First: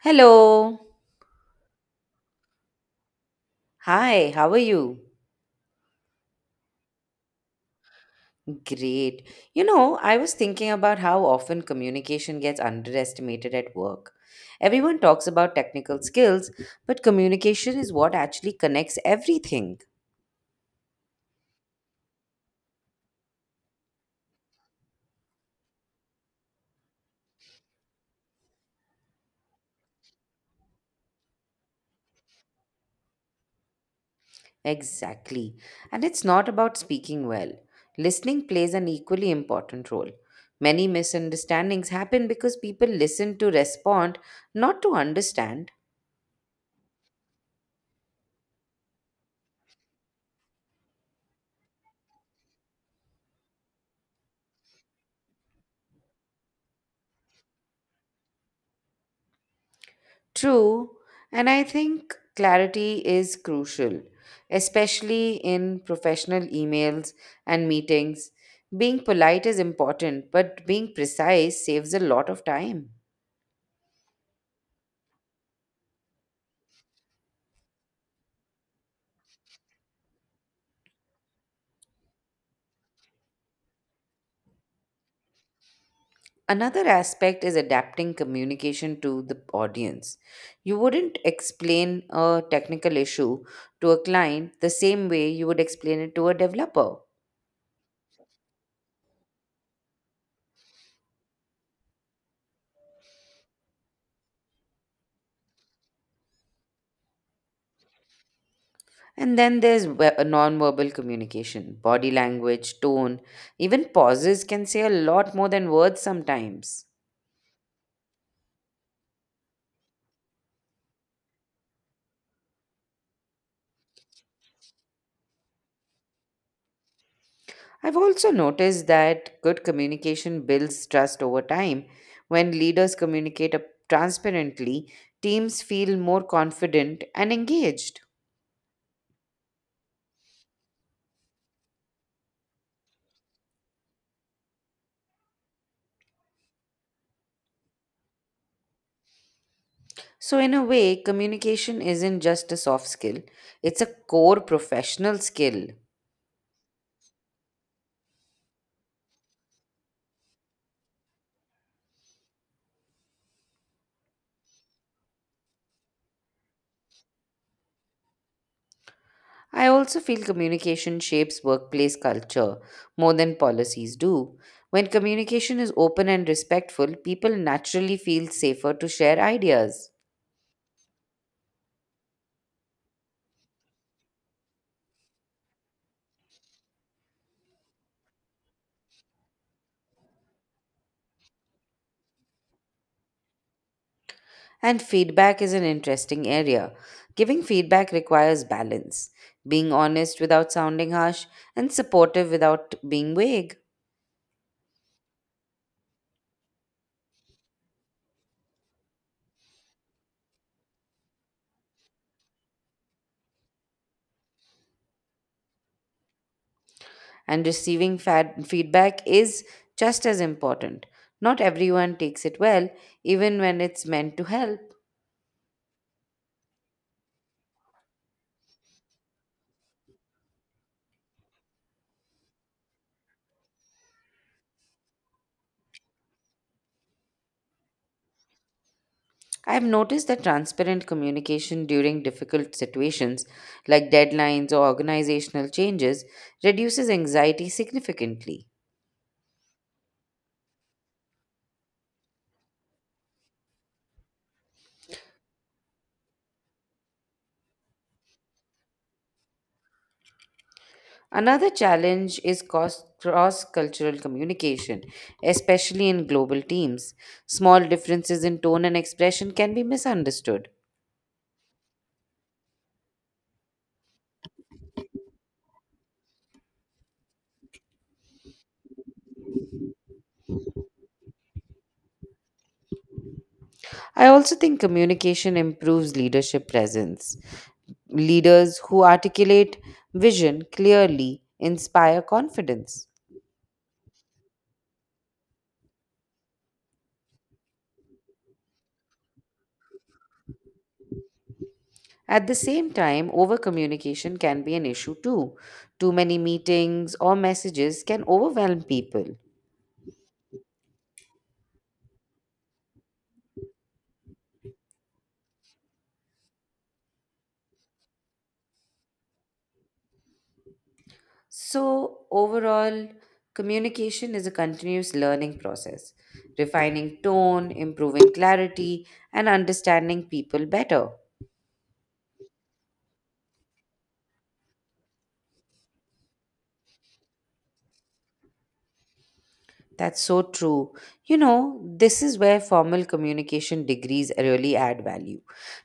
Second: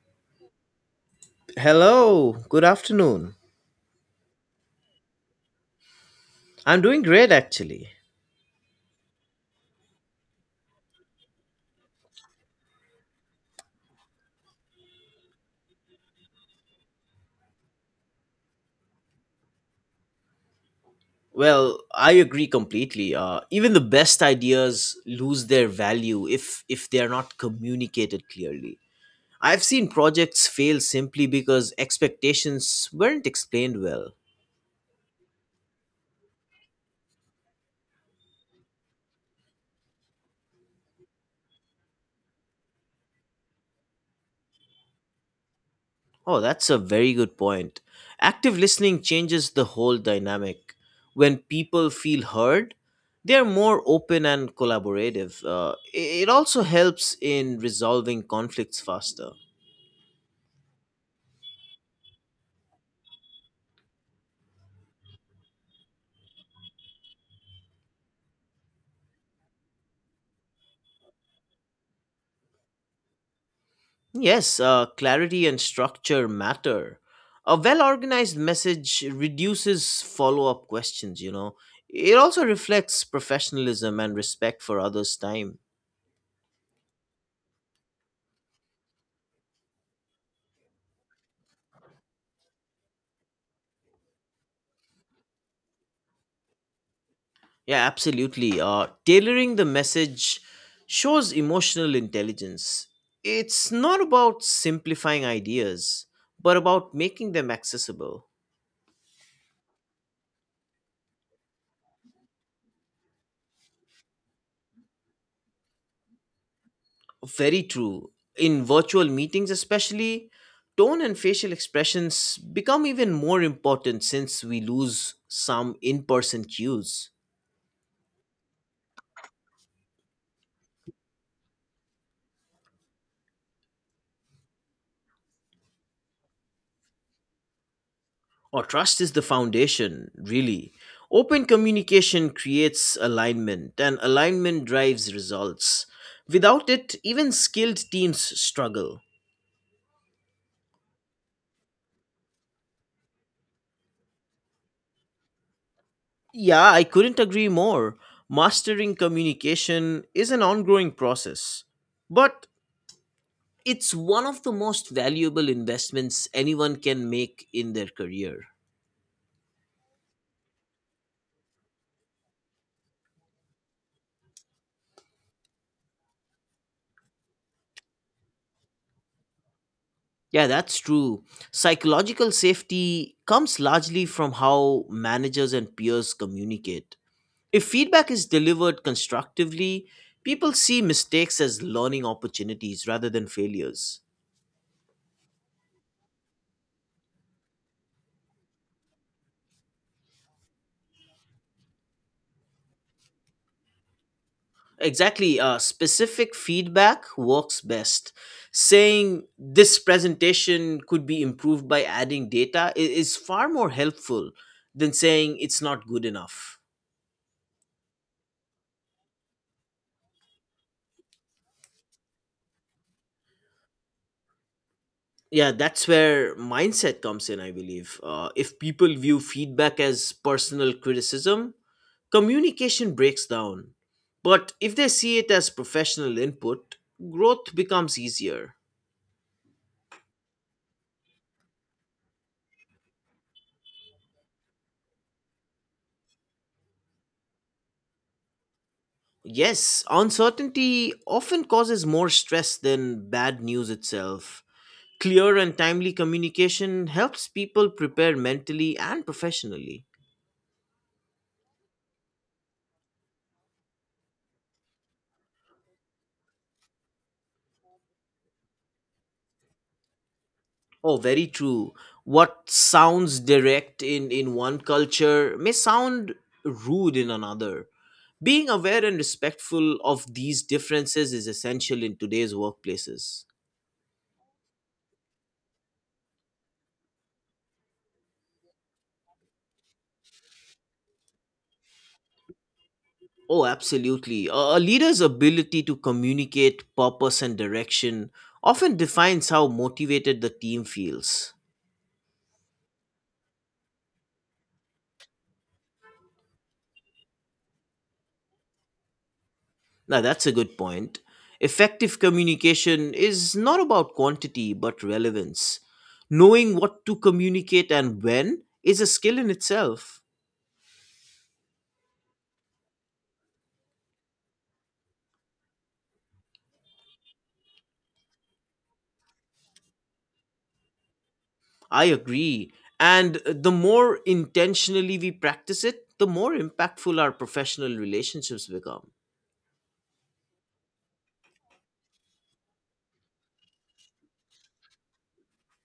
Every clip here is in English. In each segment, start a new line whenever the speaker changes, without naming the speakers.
Hello.
Hello, good afternoon.
Hi, how are you?
I'm doing great actually.
Great. You know, I was thinking about how often communication gets underestimated at work. Everyone talks about technical skills, but communication is what actually connects everything.
Well, I agree completely. Even the best ideas lose their value if they are not communicated clearly. I've seen projects fail simply because expectations weren't explained well.
Exactly. And it's not about speaking well. Listening plays an equally important role. Many misunderstandings happen because people listen to respond, not to understand.
Oh, that's a very good point. Active listening changes the whole dynamic. When people feel heard, they're more open and collaborative. It also helps in resolving conflicts faster.
True, and I think clarity is crucial, especially in professional emails and meetings. Being polite is important, but being precise saves a lot of time.
Yes, clarity and structure matter. A well organized message reduces follow up questions. It also reflects professionalism and respect for others' time.
Another aspect is adapting communication to the audience. You wouldn't explain a technical issue to a client the same way you would explain it to a developer.
Yeah, absolutely. Tailoring the message shows emotional intelligence. It's not about simplifying ideas, but about making them accessible.
And then there's verbal communication, body language, tone, even pauses can say a lot more than words sometimes.
Very true. In virtual meetings, especially, tone and facial expressions become even more important since we lose some in person cues.
I've also noticed that good communication builds trust over time. When leaders communicate transparently, teams feel more confident and engaged.
Or trust is the foundation, really. Open communication creates alignment, and alignment drives results. Without it, even skilled teams struggle.
So, in a way, communication isn't just a soft skill, it's a core professional skill.
Yeah, I couldn't agree more. Mastering communication is an ongoing process. But it's one of the most valuable investments anyone can make in their career.
I also feel communication shapes workplace culture more than policies do. When communication is open and respectful, people naturally feel safer to share ideas.
Yeah, that's true. Psychological safety comes largely from how managers and peers communicate. If feedback is delivered constructively, people see mistakes as learning opportunities rather than failures.
And feedback is an interesting area. Giving feedback requires balance, being honest without sounding harsh, and supportive without being vague.
Exactly. Specific feedback works best. Saying this presentation could be improved by adding data is far more helpful than saying it's not good enough.
And receiving feedback is just as important. Not everyone takes it well, even when it's meant to help.
Yeah, that's where mindset comes in, I believe. If people view feedback as personal criticism, communication breaks down. But if they see it as professional input, growth becomes easier.
I have noticed that transparent communication during difficult situations like deadlines or organizational changes reduces anxiety significantly.
Yes, uncertainty often causes more stress than bad news itself. Clear and timely communication helps people prepare mentally and professionally.
Another challenge is cross cultural communication, especially in global teams. Small differences in tone and expression can be misunderstood.
Oh, very true. What sounds direct in one culture may sound rude in another. Being aware and respectful of these differences is essential in today's workplaces.
I also think communication improves leadership presence. Leaders who articulate vision clearly inspire confidence.
Oh, absolutely. A leader's ability to communicate purpose and direction often defines how motivated the team feels.
At the same time, overcommunication can be an issue too. Too many meetings or messages can overwhelm people.
Now, that's a good point. Effective communication is not about quantity but relevance. Knowing what to communicate and when is a skill in itself.
So, overall, communication is a continuous learning process, refining tone, improving clarity, and understanding people better.
I agree. And the more intentionally we practice it, the more impactful our professional relationships become.
That's so true. You know, this is where formal communication degrees really add value.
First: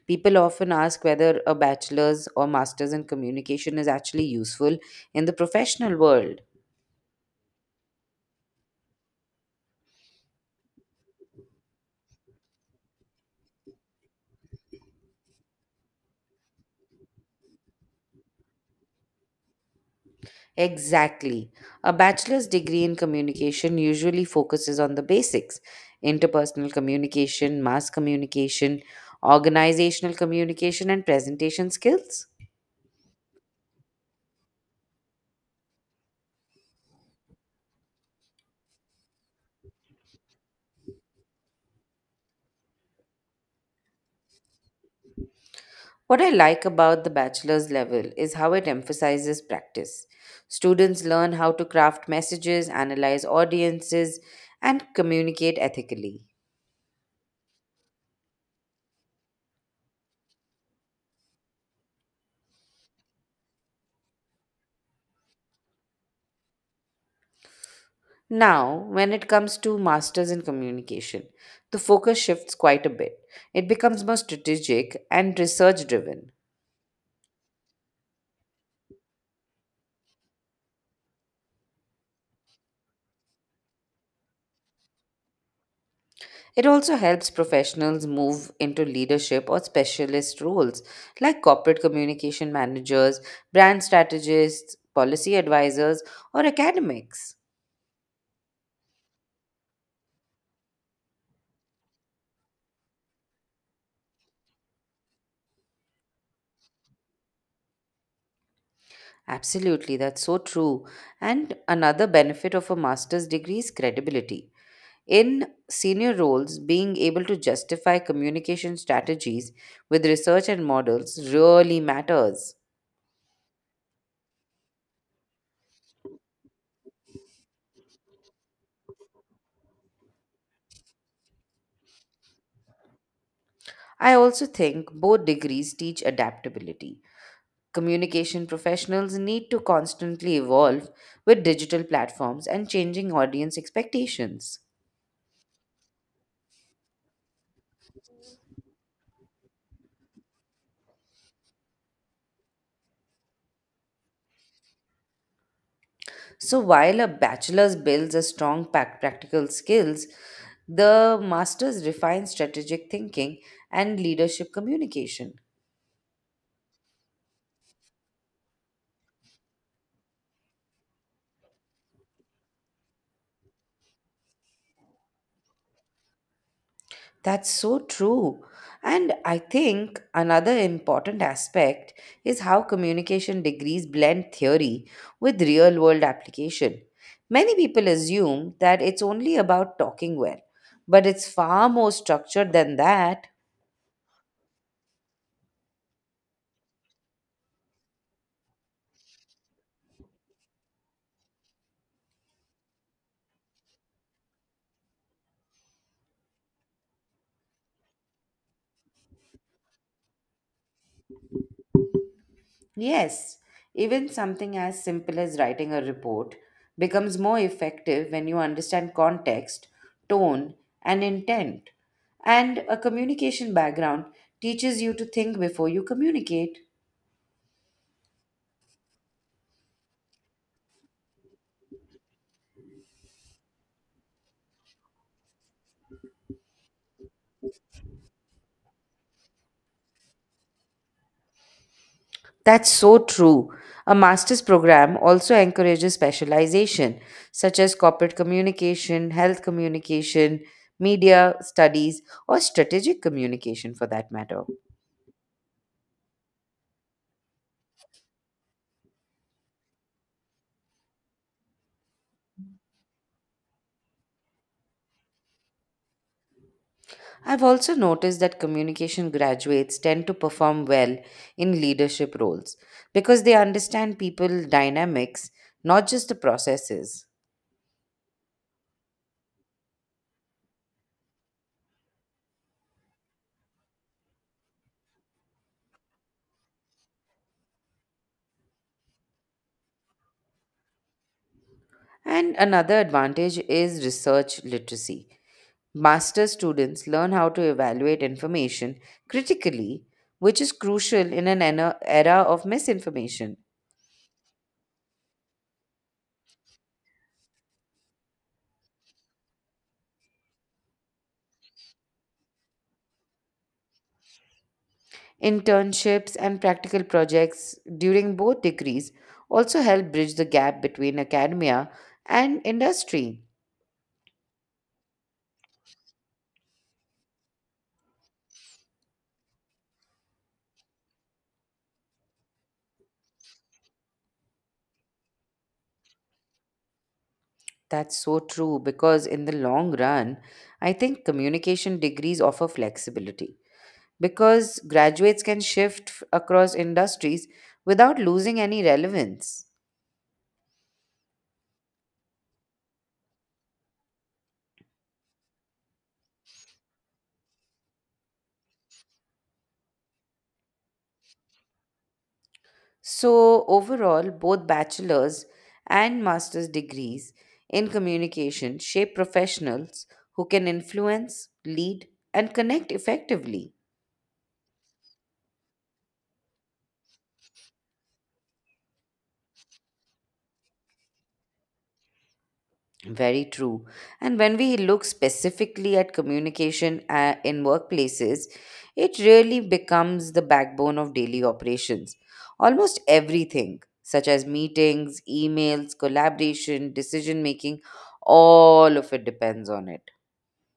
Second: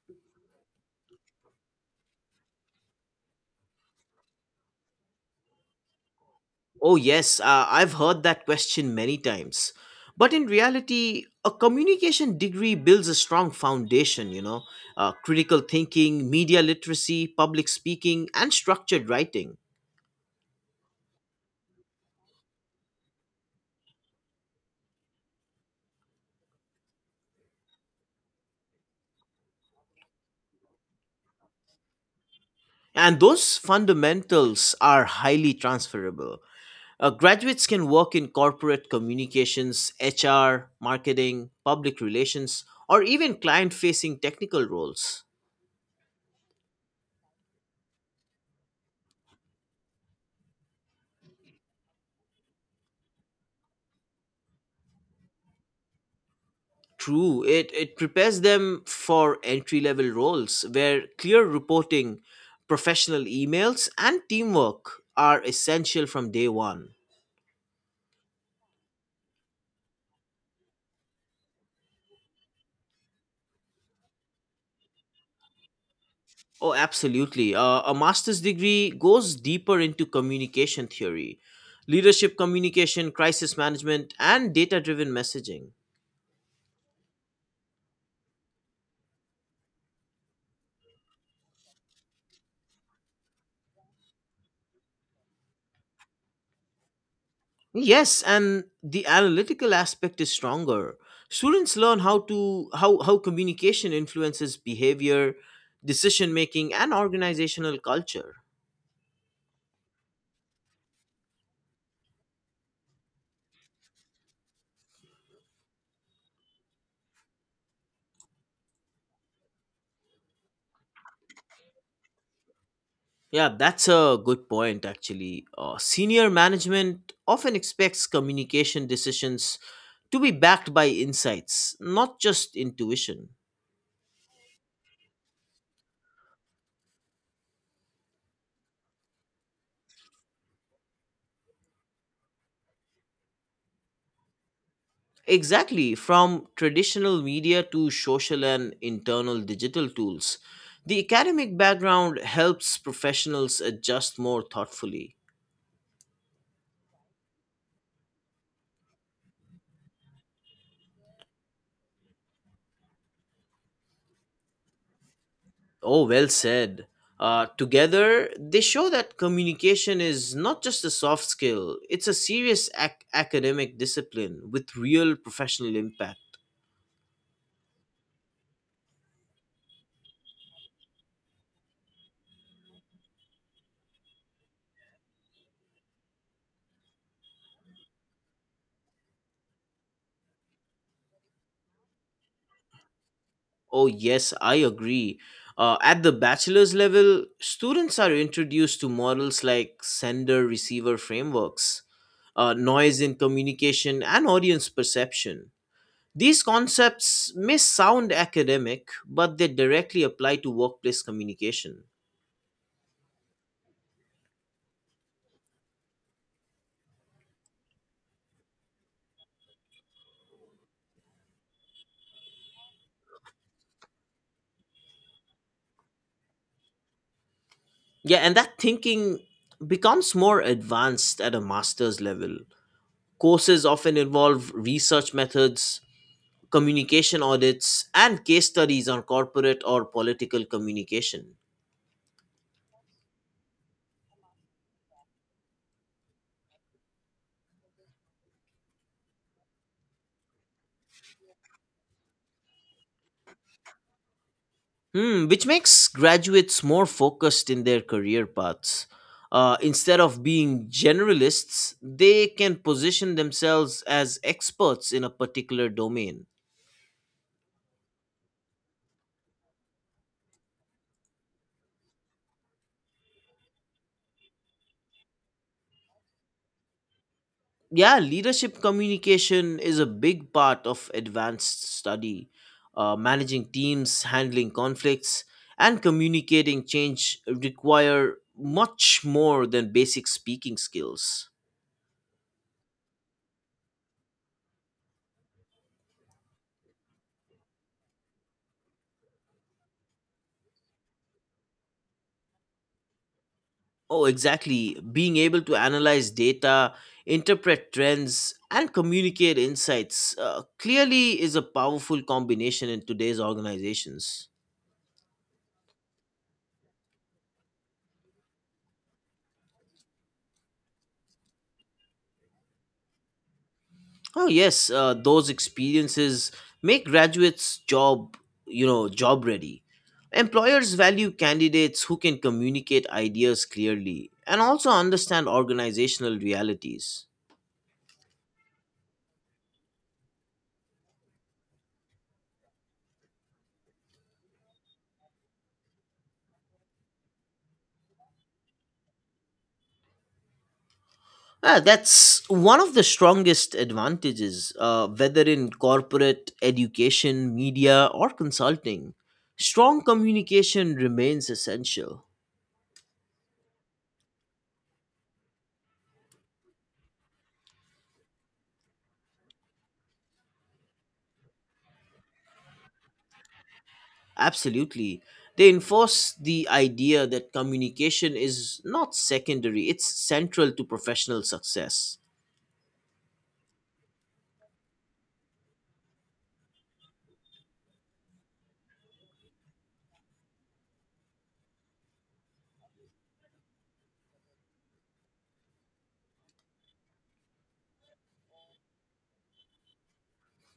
People often ask whether a bachelor's or master's in communication is actually useful in the professional world.
Oh, yes, I've heard that question many times. But in reality, a communication degree builds a strong foundation: critical thinking, media literacy, public speaking, and structured writing.
Exactly. A bachelor's degree in communication usually focuses on the basics: interpersonal communication, mass communication, organizational communication, and presentation skills.
And those fundamentals are highly transferable. Graduates can work in corporate communications, HR, marketing, public relations, or even client facing technical roles.
What I like about the bachelor's level is how it emphasizes practice. Students learn how to craft messages, analyze audiences, and communicate ethically.
True, it prepares them for entry level roles where clear reporting, professional emails, and teamwork are essential from day one.
Now, when it comes to masters in communication, the focus shifts quite a bit. It becomes more strategic and research driven.
Oh, absolutely. A master's degree goes deeper into communication theory, leadership communication, crisis management, and data driven messaging.
It also helps professionals move into leadership or specialist roles like corporate communication managers, brand strategists, policy advisors, or academics.
Yes, and the analytical aspect is stronger. Students learn how communication influences behavior, decision making, and organizational culture.
Absolutely, that's so true. And another benefit of a master's degree is credibility. In senior roles, being able to justify communication strategies with research and models really matters.
Yeah, that's a good point actually. Senior management often expects communication decisions to be backed by insights, not just intuition.
I also think both degrees teach adaptability. Communication professionals need to constantly evolve with digital platforms and changing audience expectations.
Exactly, from traditional media to social and internal digital tools, the academic background helps professionals adjust more thoughtfully.
So while a bachelor's builds a strong practical skills, the master's refines strategic thinking and leadership communication.
Oh, well said. Together, they show that communication is not just a soft skill, it's a serious academic discipline with real professional impact.
That's so true. And I think another important aspect is how communication degrees blend theory with real world application. Many people assume that it's only about talking well, but it's far more structured than that.
Oh, yes, I agree. At the bachelor's level, students are introduced to models like sender receiver frameworks, noise in communication, and audience perception. These concepts may sound academic, but they directly apply to workplace communication.
Yes, even something as simple as writing a report becomes more effective when you understand context, tone, and intent. And a communication background teaches you to think before you communicate.
Yeah, and that thinking becomes more advanced at a master's level. Courses often involve research methods, communication audits, and case studies on corporate or political communication.
That's so true. A master's program also encourages specialization, such as corporate communication, health communication, media studies, or strategic communication for that matter.
Hmm, which makes graduates more focused in their career paths. Instead of being generalists, they can position themselves as experts in a particular domain.
I've also noticed that communication graduates tend to perform well in leadership roles because they understand people dynamics, not just the processes.
Yeah, leadership communication is a big part of advanced study. Managing teams, handling conflicts, and communicating change require much more than basic speaking skills.
And another advantage is research literacy. Master students learn how to evaluate information critically, which is crucial in an era of misinformation.
Oh exactly, being able to analyze data, interpret trends, and communicate insights clearly is a powerful combination in today's organizations.
Internships and practical projects during both degrees also help bridge the gap between academia and industry.
Oh yes, those experiences make graduates job ready. Employers value candidates who can communicate ideas clearly and also understand organizational realities.
That's so true because in the long run, I think communication degrees offer flexibility because graduates can shift across industries without losing any relevance.
Ah, that's one of the strongest advantages, whether in corporate, education, media, or consulting. Strong communication remains essential.
So, overall, both bachelor's and master's degrees in communication shape professionals who can influence, lead, and connect effectively.
Absolutely. They enforce the idea that communication is not secondary, it's central to professional success.
Very true. And when we look specifically at communication in workplaces, it really becomes the backbone of daily operations. Almost everything, such as meetings, emails, collaboration, decision making, all of it depends on it.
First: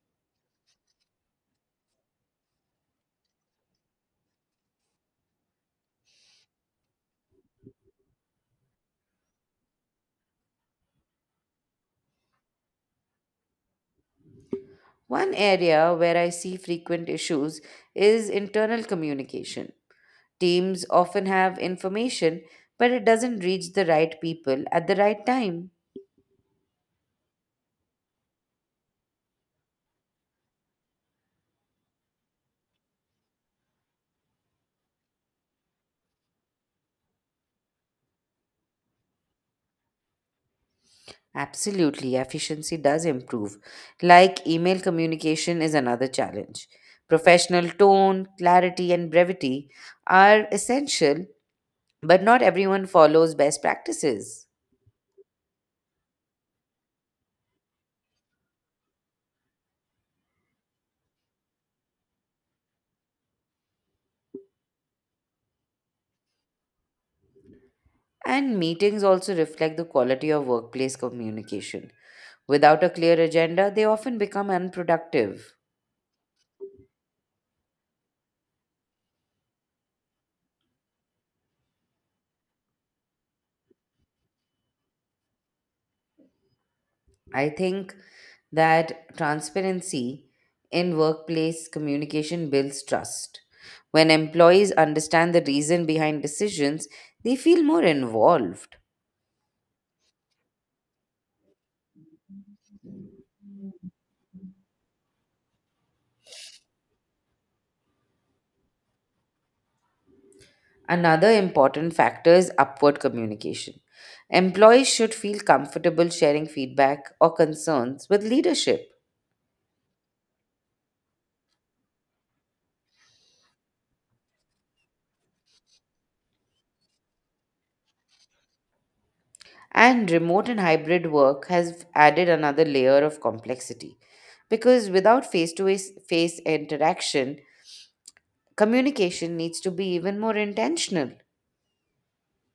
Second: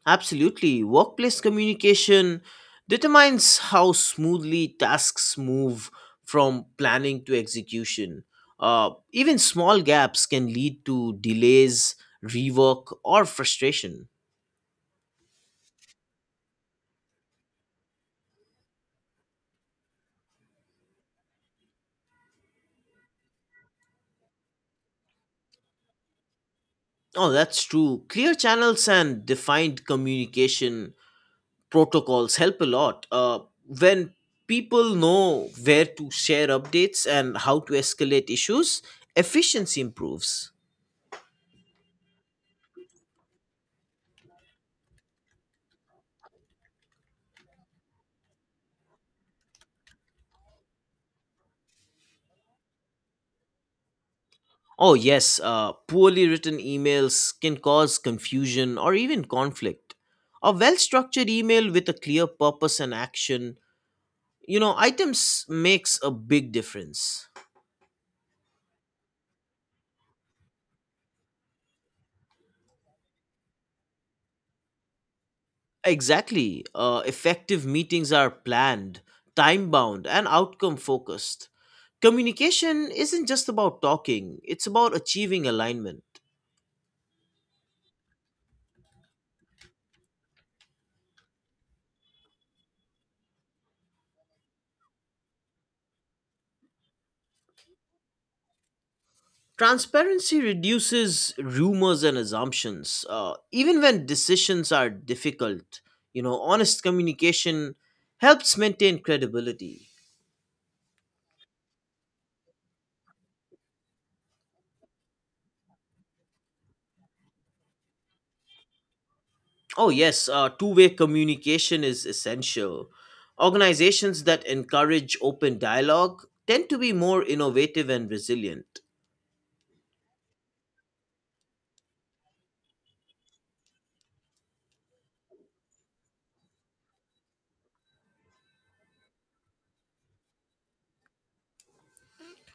Absolutely. Workplace communication determines how smoothly tasks move from planning to execution. Even small gaps can lead to delays, rework, or frustration.
One area where I see frequent issues is internal communication. Teams often have information, but it doesn't reach the right people at the right time.
Oh, that's true. Clear channels and defined communication protocols help a lot. When people know where to share updates and how to escalate issues, efficiency improves.
Absolutely, efficiency does improve. Like email communication is another challenge. Professional tone, clarity, and brevity are essential, but not everyone follows best practices.
Oh, yes, poorly written emails can cause confusion or even conflict. A well structured email with a clear purpose and items makes a big difference.
And meetings also reflect the quality of workplace communication. Without a clear agenda, they often become unproductive.
Exactly. Effective meetings are planned, time bound, and outcome focused. Communication isn't just about talking, it's about achieving alignment.
I think that transparency in workplace communication builds trust. When employees understand the reason behind decisions, they feel more involved.
Transparency reduces rumors and assumptions, even when decisions are difficult. Honest communication helps maintain credibility.
Another important factor is upward communication. Employees should feel comfortable sharing feedback or concerns with leadership.
Oh, yes, two-way communication is essential. Organizations that encourage open dialogue tend to be more innovative and resilient.
And remote and hybrid work has added another layer of complexity because without face to face interaction, communication needs to be even more intentional.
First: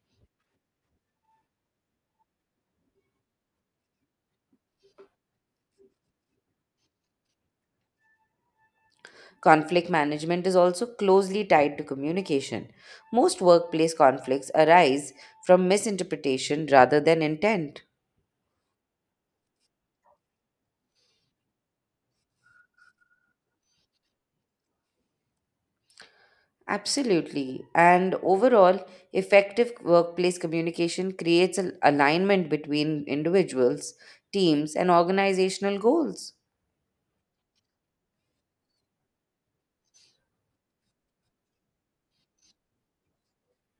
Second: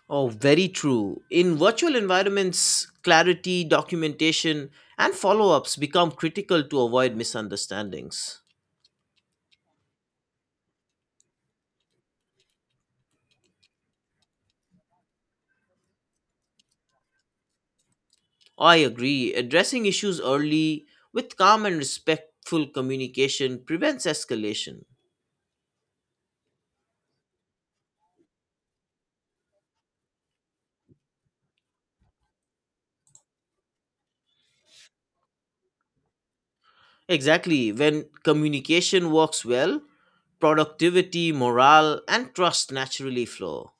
Oh, very true. In virtual environments, clarity, documentation, and follow ups become critical to avoid misunderstandings.
Conflict management is also closely tied to communication. Most workplace conflicts arise from misinterpretation rather than intent.
I agree. Addressing issues early with calm and respectful communication prevents escalation.
Absolutely. And overall, effective workplace communication creates an alignment between individuals, teams, and organizational goals.
Exactly. When communication works well, productivity, morale, and trust naturally flow.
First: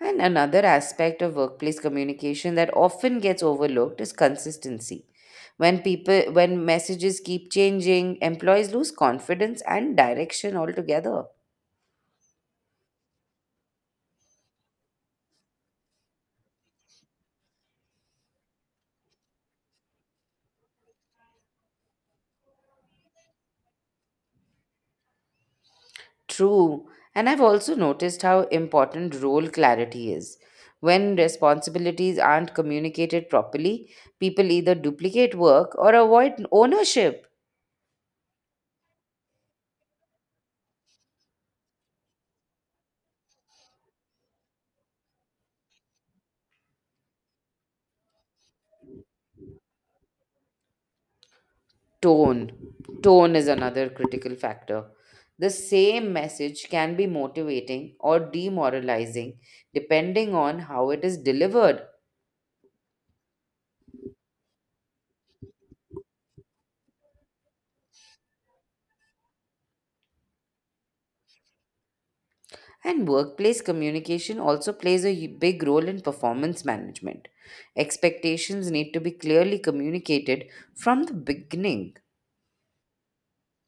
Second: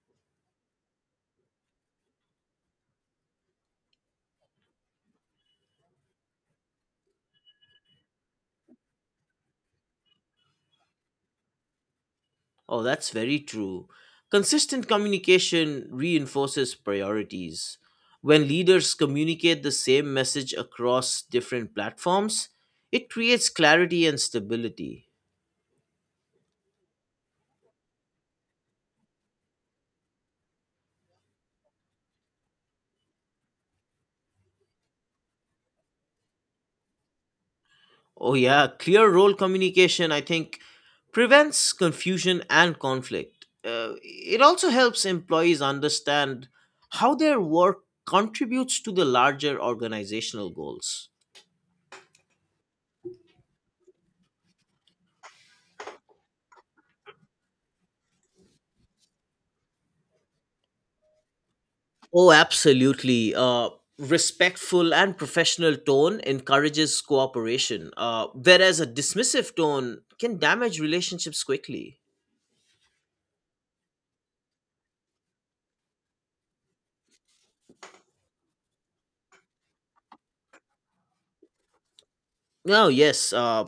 And another aspect of workplace communication that often gets overlooked is consistency. When messages keep changing, employees lose confidence and direction altogether.
Oh, that's very true. Consistent communication reinforces priorities. When leaders communicate the same message across different platforms, it creates clarity and stability.
True. And I've also noticed how important role clarity is. When responsibilities aren't communicated properly, people either duplicate work or avoid ownership.
Oh, yeah, clear role communication, I think, prevents confusion and conflict. It also helps employees understand how their work contributes to the larger organizational goals.
Tone. Tone is another critical factor. The same message can be motivating or demoralizing depending on how it is delivered.
Oh, absolutely. Respectful and professional tone encourages cooperation, whereas a dismissive tone can damage relationships quickly.
And workplace communication also plays a big role in performance management. Expectations need to be clearly communicated from the beginning.
Oh yes.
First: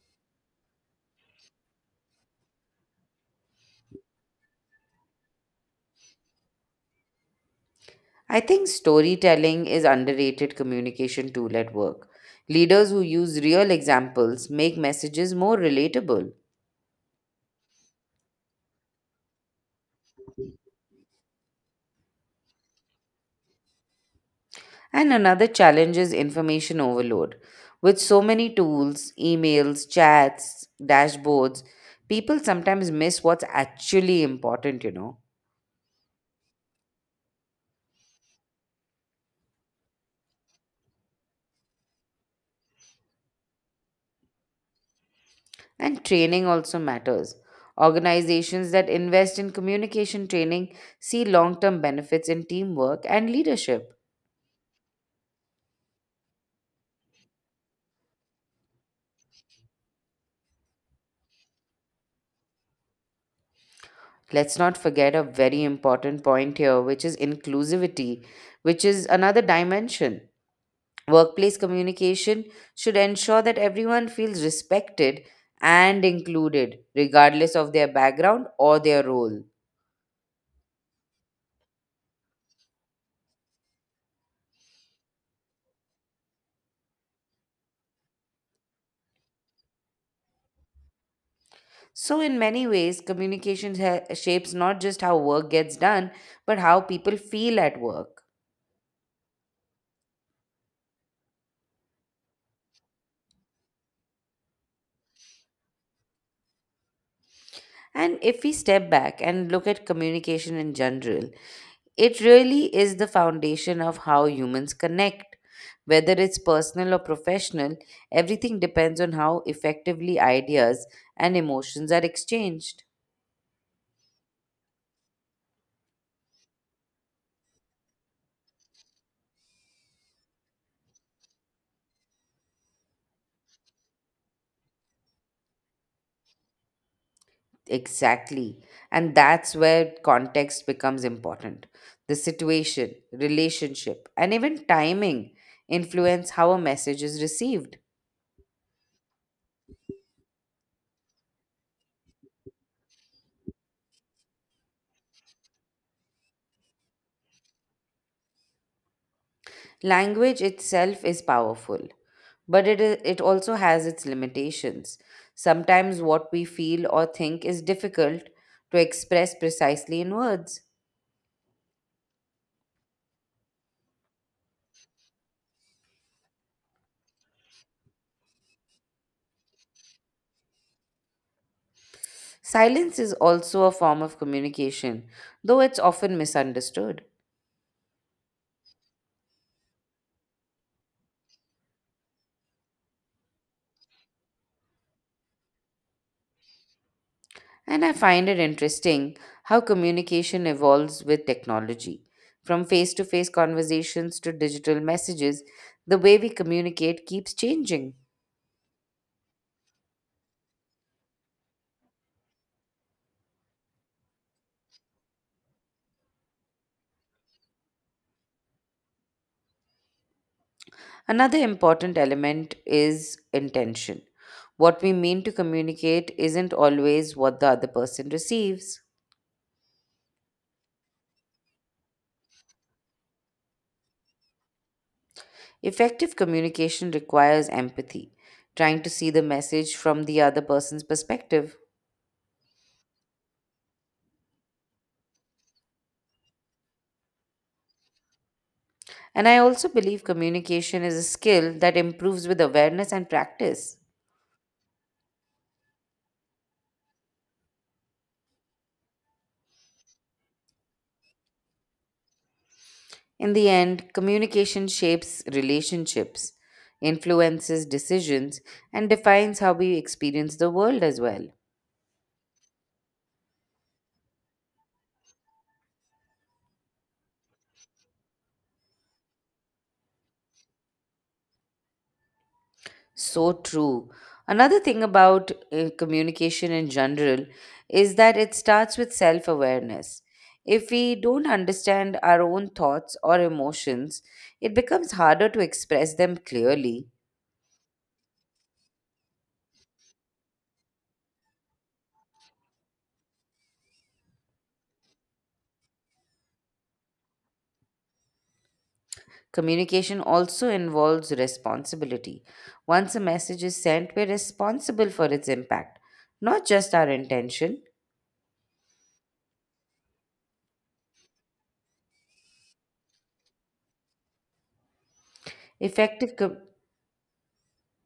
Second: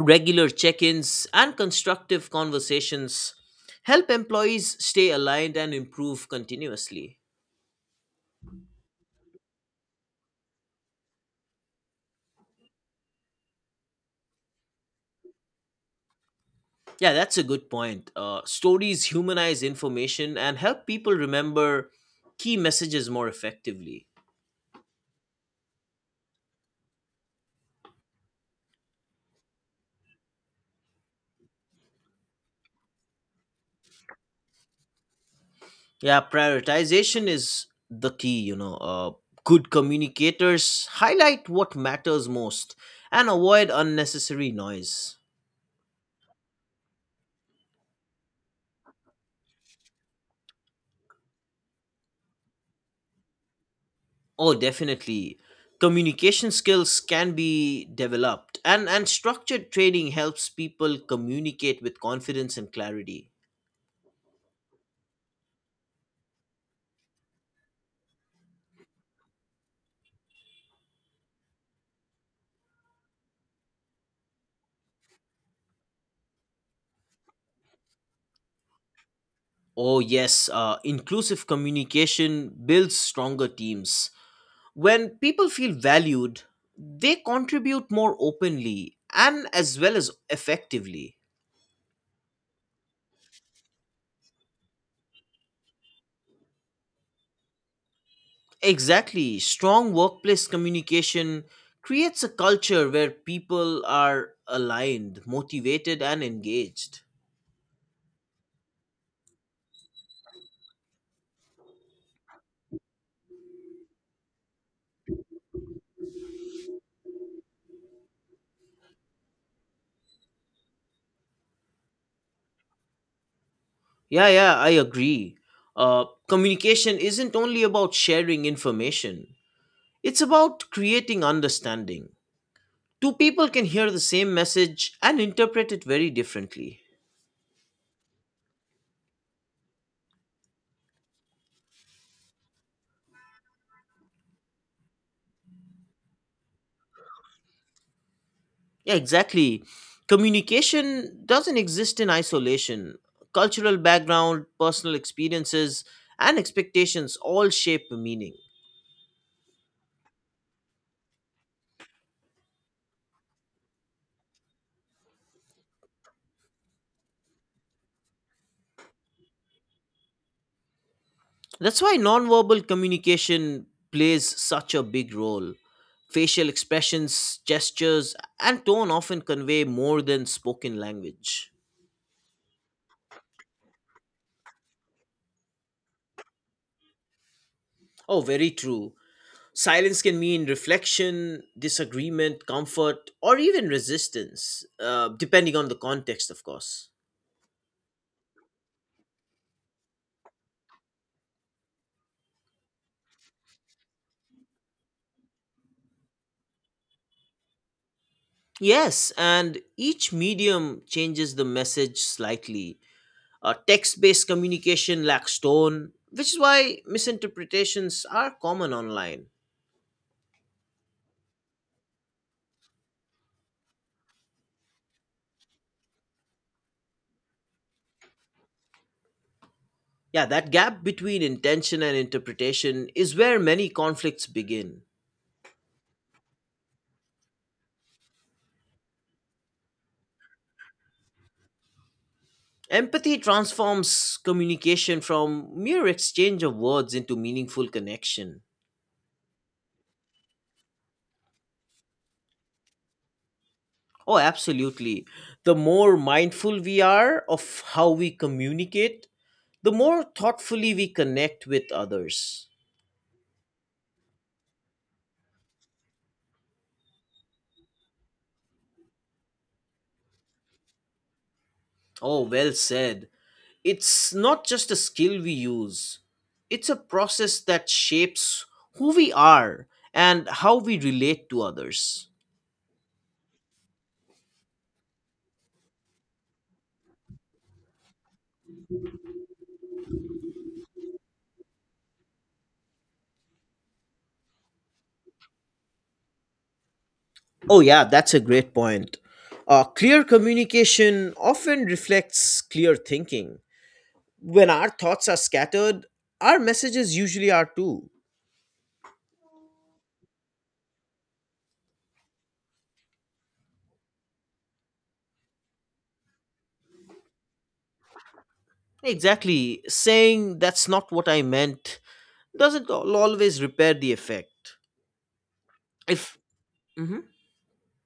Regular check ins and constructive conversations help employees stay aligned and improve continuously.
I think storytelling is underrated communication tool at work. Leaders who use real examples make messages more relatable.
Yeah, that's a good point. Stories humanize information and help people remember key messages more effectively.
And another challenge is information overload. With so many tools, emails, chats, dashboards, people sometimes miss what's actually important, you know.
Yeah, prioritization is the key. Good communicators highlight what matters most and avoid unnecessary noise.
And training also matters. Organizations that invest in communication training see long term benefits in teamwork and leadership.
Oh, definitely. Communication skills can be developed, and structured training helps people communicate with confidence and clarity.
Let's not forget a very important point here, which is inclusivity, which is another dimension. Workplace communication should ensure that everyone feels respected and included, regardless of their background or their role.
Oh, yes, inclusive communication builds stronger teams. When people feel valued, they contribute more openly and as well as effectively.
So, in many ways, communication shapes not just how work gets done, but how people feel at work.
Exactly. Strong workplace communication creates a culture where people are aligned, motivated, and engaged.
And if we step back and look at communication in general, it really is the foundation of how humans connect. Whether it's personal or professional, everything depends on how effectively ideas and emotions are exchanged.
Yeah, I agree. Communication isn't only about sharing information, it's about creating understanding. Two people can hear the same message and interpret it very differently.
Exactly. And that's where context becomes important. The situation, relationship, and even timing influence how a message is received.
Yeah, exactly. Communication doesn't exist in isolation. Cultural background, personal experiences, and expectations all shape the meaning.
Language itself is powerful, but it also has its limitations. Sometimes what we feel or think is difficult to express precisely in words.
That's why nonverbal communication plays such a big role. Facial expressions, gestures, and tone often convey more than spoken language.
Silence is also a form of communication, though it's often misunderstood.
Oh, very true. Silence can mean reflection, disagreement, comfort, or even resistance, depending on the context, of course.
And I find it interesting how communication evolves with technology. From face to face conversations to digital messages, the way we communicate keeps changing.
Yes, and each medium changes the message slightly. Text based communication lacks tone, which is why misinterpretations are common online.
Another important element is intention. What we mean to communicate isn't always what the other person receives.
Yeah, that gap between intention and interpretation is where many conflicts begin.
Effective communication requires empathy, trying to see the message from the other person's perspective.
Empathy transforms communication from mere exchange of words into meaningful connection.
And I also believe communication is a skill that improves with awareness and practice.
Oh, absolutely. The more mindful we are of how we communicate, the more thoughtfully we connect with others.
In the end, communication shapes relationships, influences decisions, and defines how we experience the world as well.
Oh, well said. It's not just a skill we use, it's a process that shapes who we are and how we relate to others.
So true. Another thing about communication in general is that it starts with self awareness. If we don't understand our own thoughts or emotions, it becomes harder to express them clearly.
Oh, yeah, that's a great point. Clear communication often reflects clear thinking. When our thoughts are scattered, our messages usually are too.
Communication also involves responsibility. Once a message is sent, we're responsible for its impact, not just our intention.
Exactly. Saying that's not what I meant doesn't always repair the effect.
Effective,
If.
co-
Hmm.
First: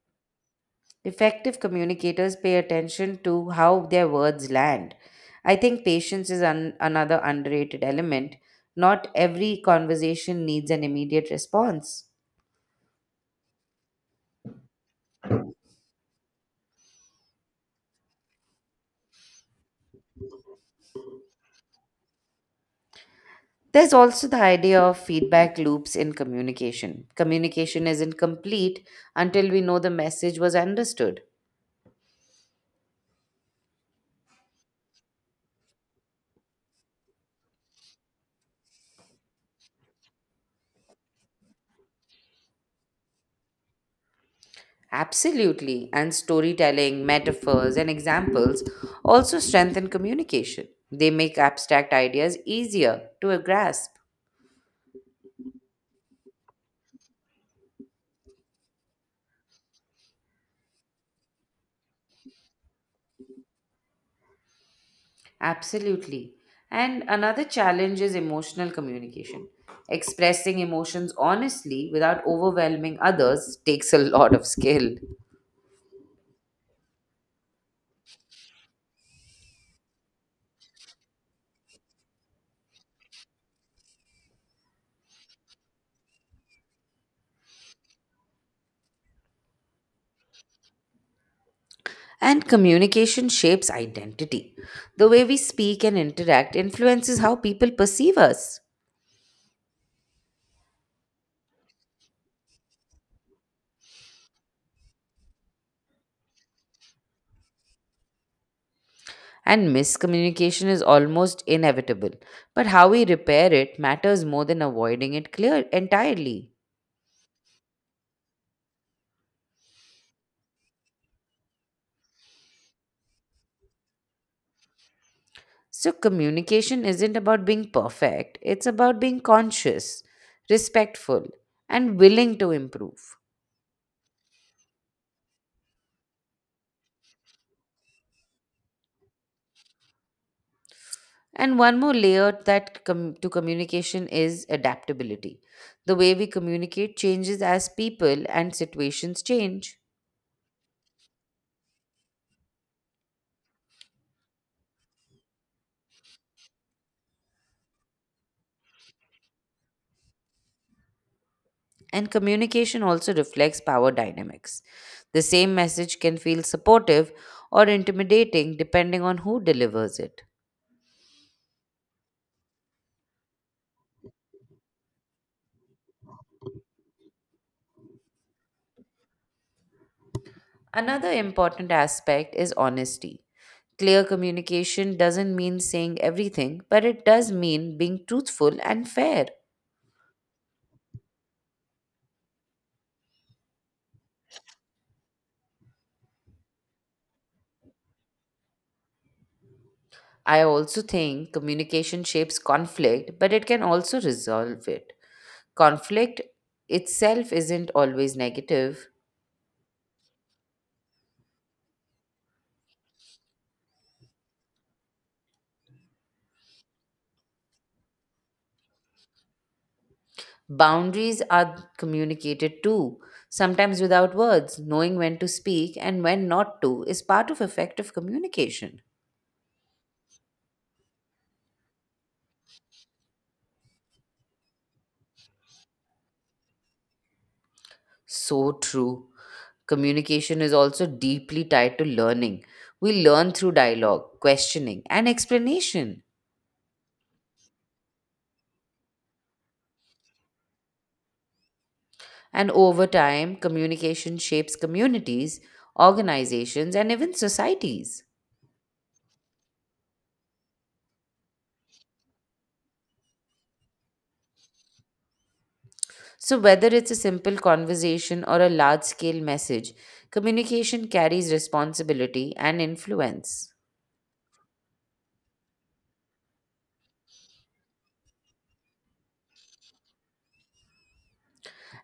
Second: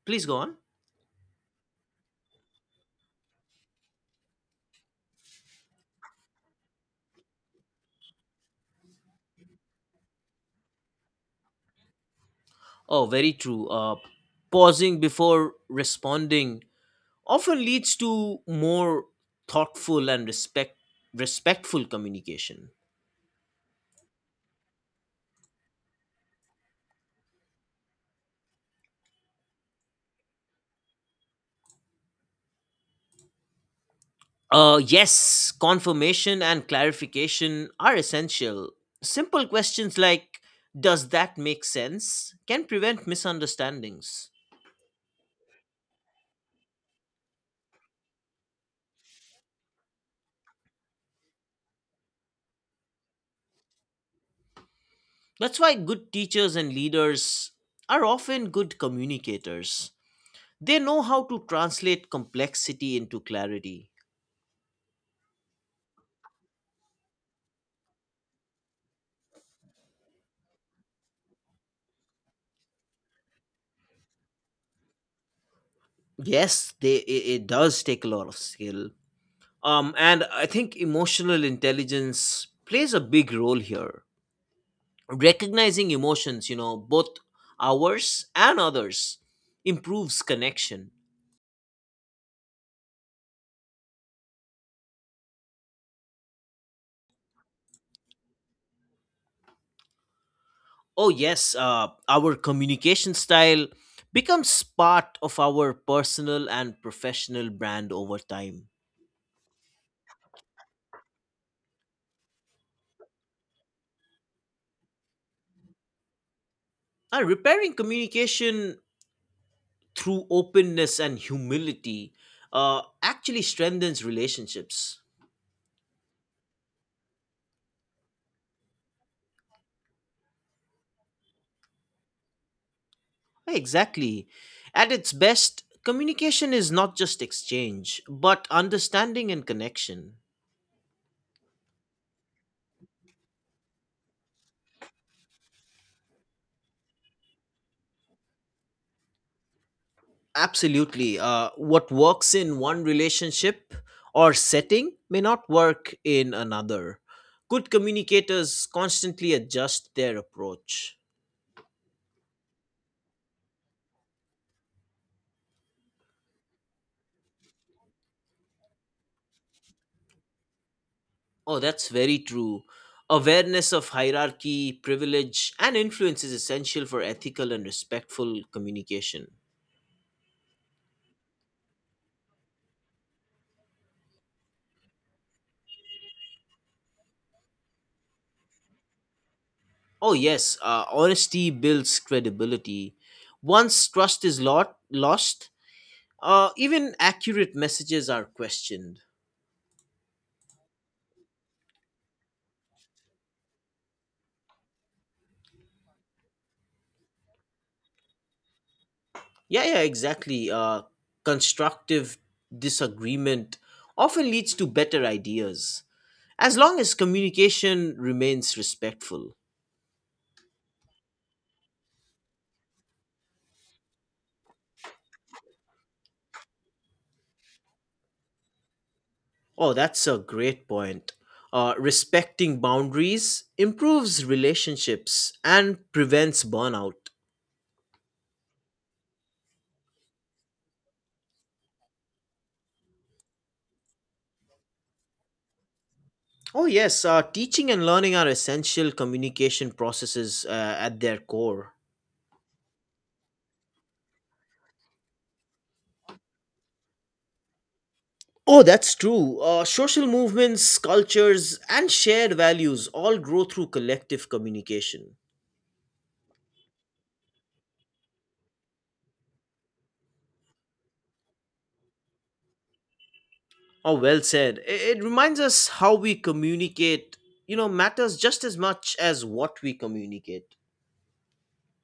Please go on.
Effective communicators pay attention to how their words land. I think patience is another underrated element. Not every conversation needs an immediate response.
Oh, very true. Pausing before responding often leads to more thoughtful and respectful communication.
There's also the idea of feedback loops in communication. Communication isn't complete until we know the message was understood.
Yes, confirmation and clarification are essential. Simple questions like, does that make sense, can prevent misunderstandings.
Absolutely. And storytelling, metaphors, and examples also strengthen communication. They make abstract ideas easier to grasp.
That's why good teachers and leaders are often good communicators. They know how to translate complexity into clarity.
Absolutely. And another challenge is emotional communication. Expressing emotions honestly without overwhelming others takes a lot of skill.
Yes, it does take a lot of skill. And I think emotional intelligence plays a big role here, recognizing emotions, both ours and others, improves connection.
And communication shapes identity. The way we speak and interact influences how people perceive us.
Oh yes, our communication style becomes part of our personal and professional brand over time.
And miscommunication is almost inevitable, but how we repair it matters more than avoiding it clear entirely.
Repairing communication through openness and humility actually strengthens relationships.
So communication isn't about being perfect, it's about being conscious, respectful, and willing to improve.
Exactly, at its best communication is not just exchange but understanding and connection.
And one more layer that to communication is adaptability. The way we communicate changes as people and situations change.
Absolutely. What works in one relationship or setting may not work in another. Good communicators constantly adjust their approach.
And communication also reflects power dynamics. The same message can feel supportive or intimidating depending on who delivers it.
Oh, that's very true. Awareness of hierarchy, privilege, and influence is essential for ethical and respectful communication.
Another important aspect is honesty. Clear communication doesn't mean saying everything, but it does mean being truthful and fair.
Oh, yes, honesty builds credibility. Once trust is lost, even accurate messages are questioned.
I also think communication shapes conflict, but it can also resolve it. Conflict itself isn't always negative.
Yeah, exactly. Constructive disagreement often leads to better ideas, as long as communication remains respectful.
Boundaries are communicated too, sometimes without words. Knowing when to speak and when not to is part of effective communication.
Oh, that's a great point. Respecting boundaries improves relationships and prevents burnout.
So true. Communication is also deeply tied to learning. We learn through dialogue, questioning, and explanation.
Oh, yes, teaching and learning are essential communication processes at their core.
And over time, communication shapes communities, organizations, and even societies.
Oh, that's true. Social movements, cultures, and shared values all grow through collective communication.
So, whether it's a simple conversation or a large scale message, communication carries responsibility and influence.
Oh, well said. I- It reminds us how we communicate matters just as much as what we communicate.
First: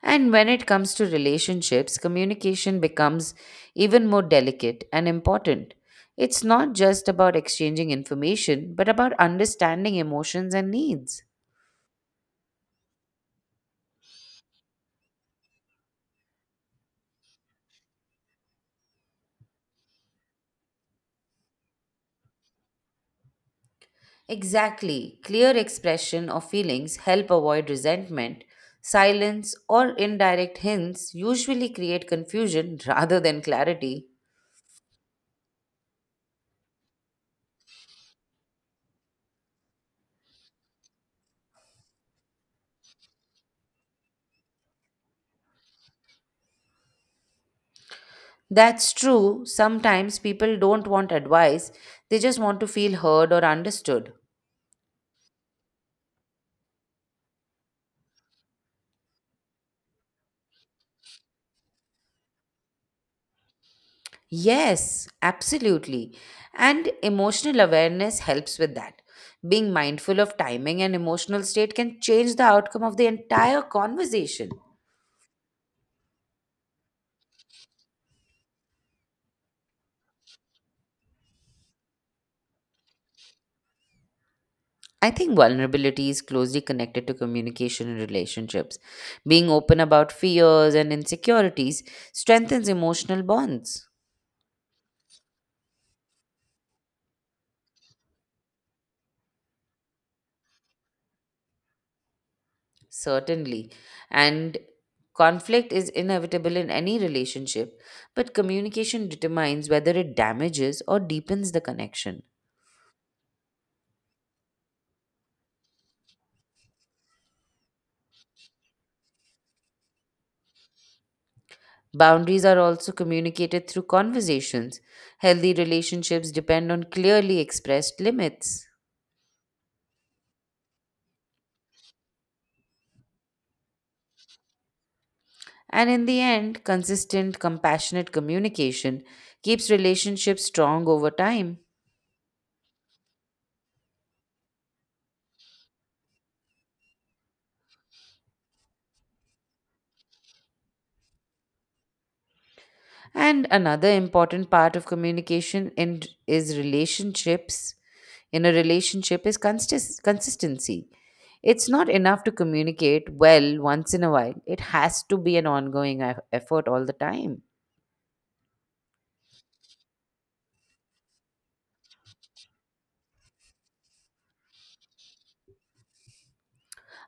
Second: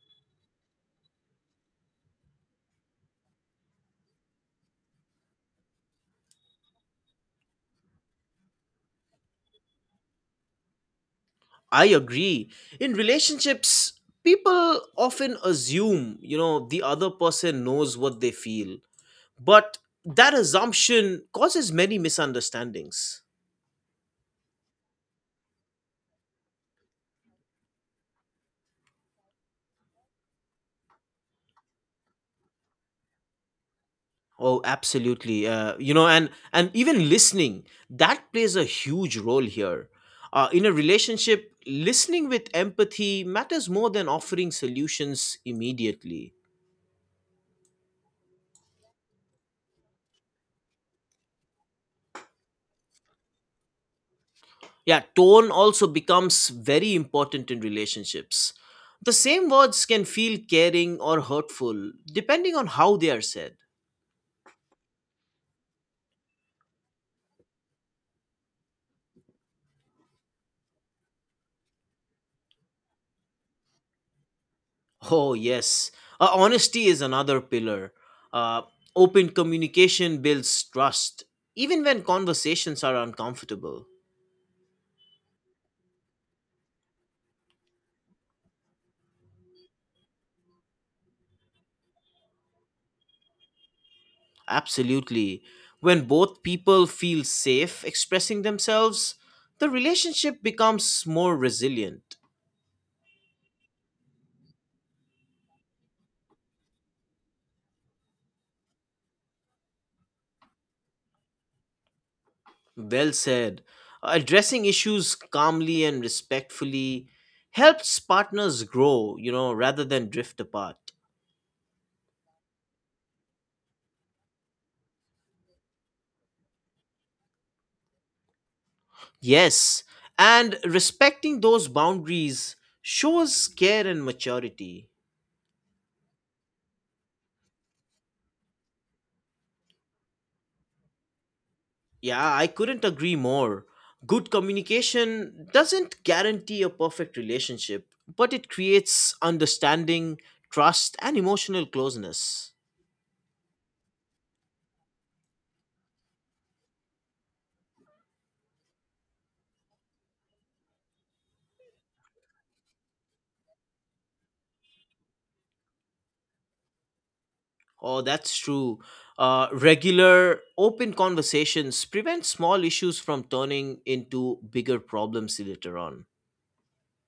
And when it comes to relationships, communication becomes even more delicate and important. It's not just about exchanging information, but about understanding emotions and needs.
I agree. In relationships, people often assume the other person knows what they feel. But that assumption causes many misunderstandings.
Exactly. Clear expression of feelings help avoid resentment. Silence or indirect hints usually create confusion rather than clarity.
Oh, absolutely. And even listening, that plays a huge role here. In a relationship, listening with empathy matters more than offering solutions immediately.
That's true. Sometimes people don't want advice, they just want to feel heard or understood.
Yeah, tone also becomes very important in relationships. The same words can feel caring or hurtful depending on how they are said.
Yes, absolutely. And emotional awareness helps with that. Being mindful of timing and emotional state can change the outcome of the entire conversation.
Oh, yes. Honesty is another pillar. Uh, Open communication builds trust, even when conversations are uncomfortable.
I think vulnerability is closely connected to communication in relationships. Being open about fears and insecurities strengthens emotional bonds.
Absolutely. When both people feel safe expressing themselves, the relationship becomes more resilient.
Certainly. And conflict is inevitable in any relationship, but communication determines whether it damages or deepens the connection.
Well said. Addressing issues calmly and respectfully helps partners grow rather than drift apart.
Boundaries are also communicated through conversations. Healthy relationships depend on clearly expressed limits.
Yes, and respecting those boundaries shows care and maturity.
And in the end, consistent, compassionate communication keeps relationships strong over time.
Yeah, I couldn't agree more. Good communication doesn't guarantee a perfect relationship, but it creates understanding, trust, and emotional closeness.
And another important part of communication is relationships. In a relationship is consistency. It's not enough to communicate well once in a while. It has to be an ongoing effort all the time.
Oh, that's true. Regular, open conversations prevent small issues from turning into bigger problems later on.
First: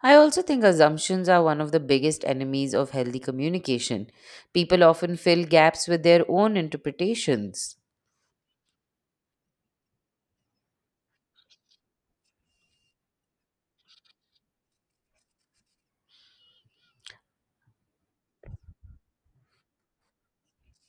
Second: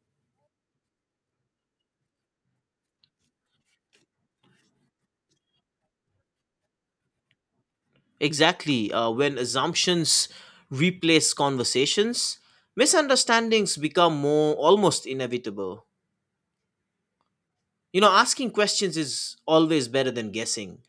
I also think assumptions are one of the biggest enemies of healthy communication. People often fill gaps with their own interpretations.
Exactly. When assumptions replace conversations, misunderstandings become more almost inevitable. You know, asking questions is always better than guessing.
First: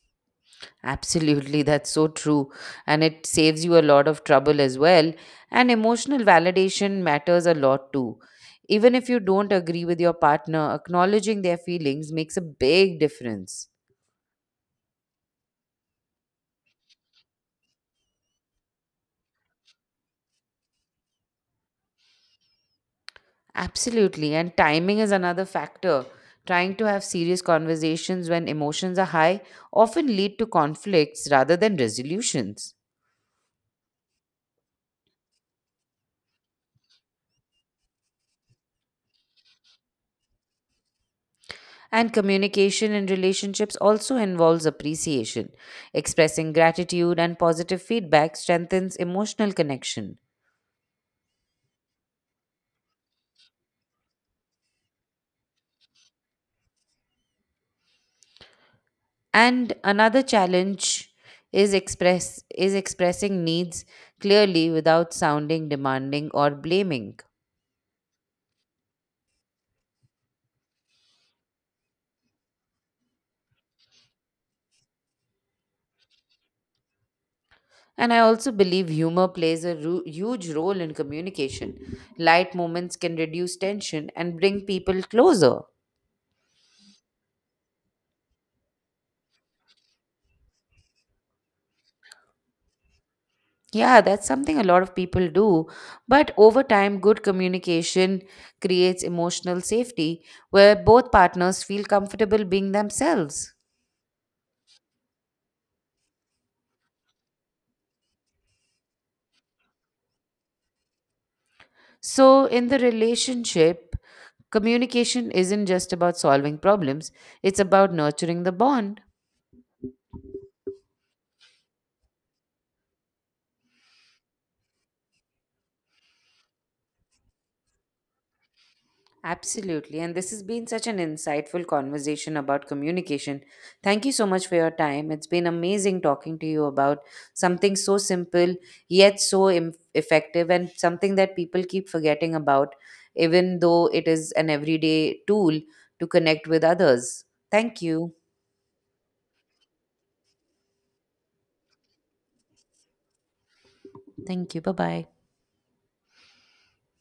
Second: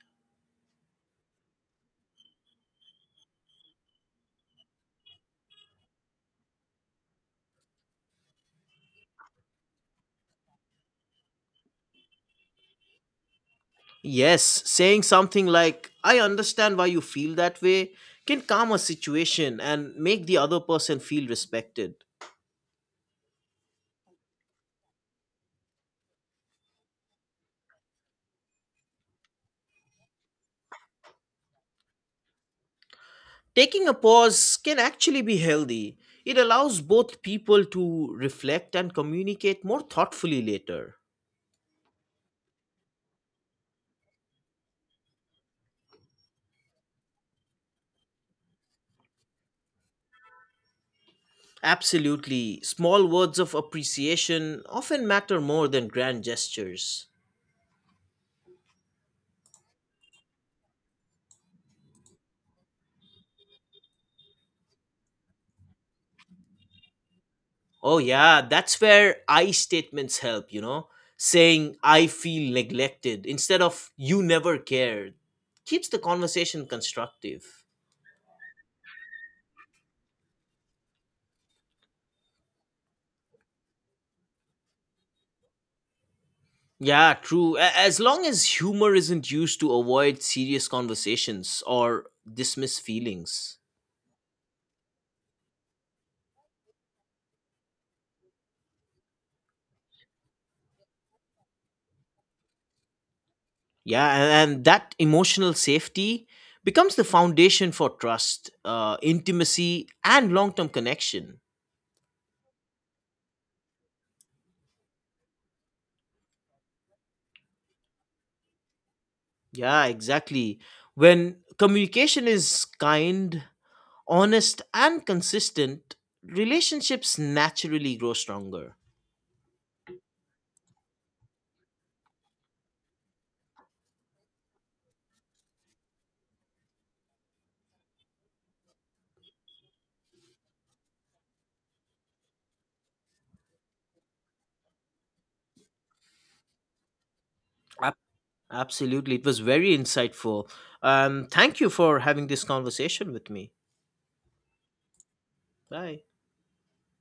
Absolutely, that's so true. And it saves you a lot of trouble as well. And emotional validation matters a lot too. Even if you don't agree with your partner, acknowledging their feelings makes a big difference.
Yes, saying something like, I understand why you feel that way, can calm a situation and make the other person feel respected.
Absolutely. And timing is another factor. Trying to have serious conversations when emotions are high often lead to conflicts rather than resolutions.
Taking a pause can actually be healthy. It allows both people to reflect and communicate more thoughtfully later.
And communication in relationships also involves appreciation. Expressing gratitude and positive feedback strengthens emotional connection.
Absolutely. Small words of appreciation often matter more than grand gestures.
And another challenge is expressing needs clearly without sounding demanding or blaming.
Oh, yeah, that's where I statements help, you know? Saying, I feel neglected instead of you never cared keeps the conversation constructive.
And I also believe humor plays a huge role in communication. Light moments can reduce tension and bring people closer.
Yeah, true. As long as humor isn't used to avoid serious conversations or dismiss feelings.
Yeah, that's something a lot of people do. But over time, good communication creates emotional safety where both partners feel comfortable being themselves.
Yeah, and that emotional safety becomes the foundation for trust, intimacy, and long term connection.
So, in the relationship, communication isn't just about solving problems, it's about nurturing the bond.
Yeah, exactly. When communication is kind, honest, and consistent, relationships naturally grow stronger.
Absolutely. And this has been such an insightful conversation about communication. Thank you so much for your time. It's been amazing talking to you about something so simple, yet so effective, and something that people keep forgetting about, even though it is an everyday tool to connect with others. Thank
Ab-
you.
Absolutely. It was very insightful. Thank you for having this conversation with me.
Thank you. Bye bye.
Bye.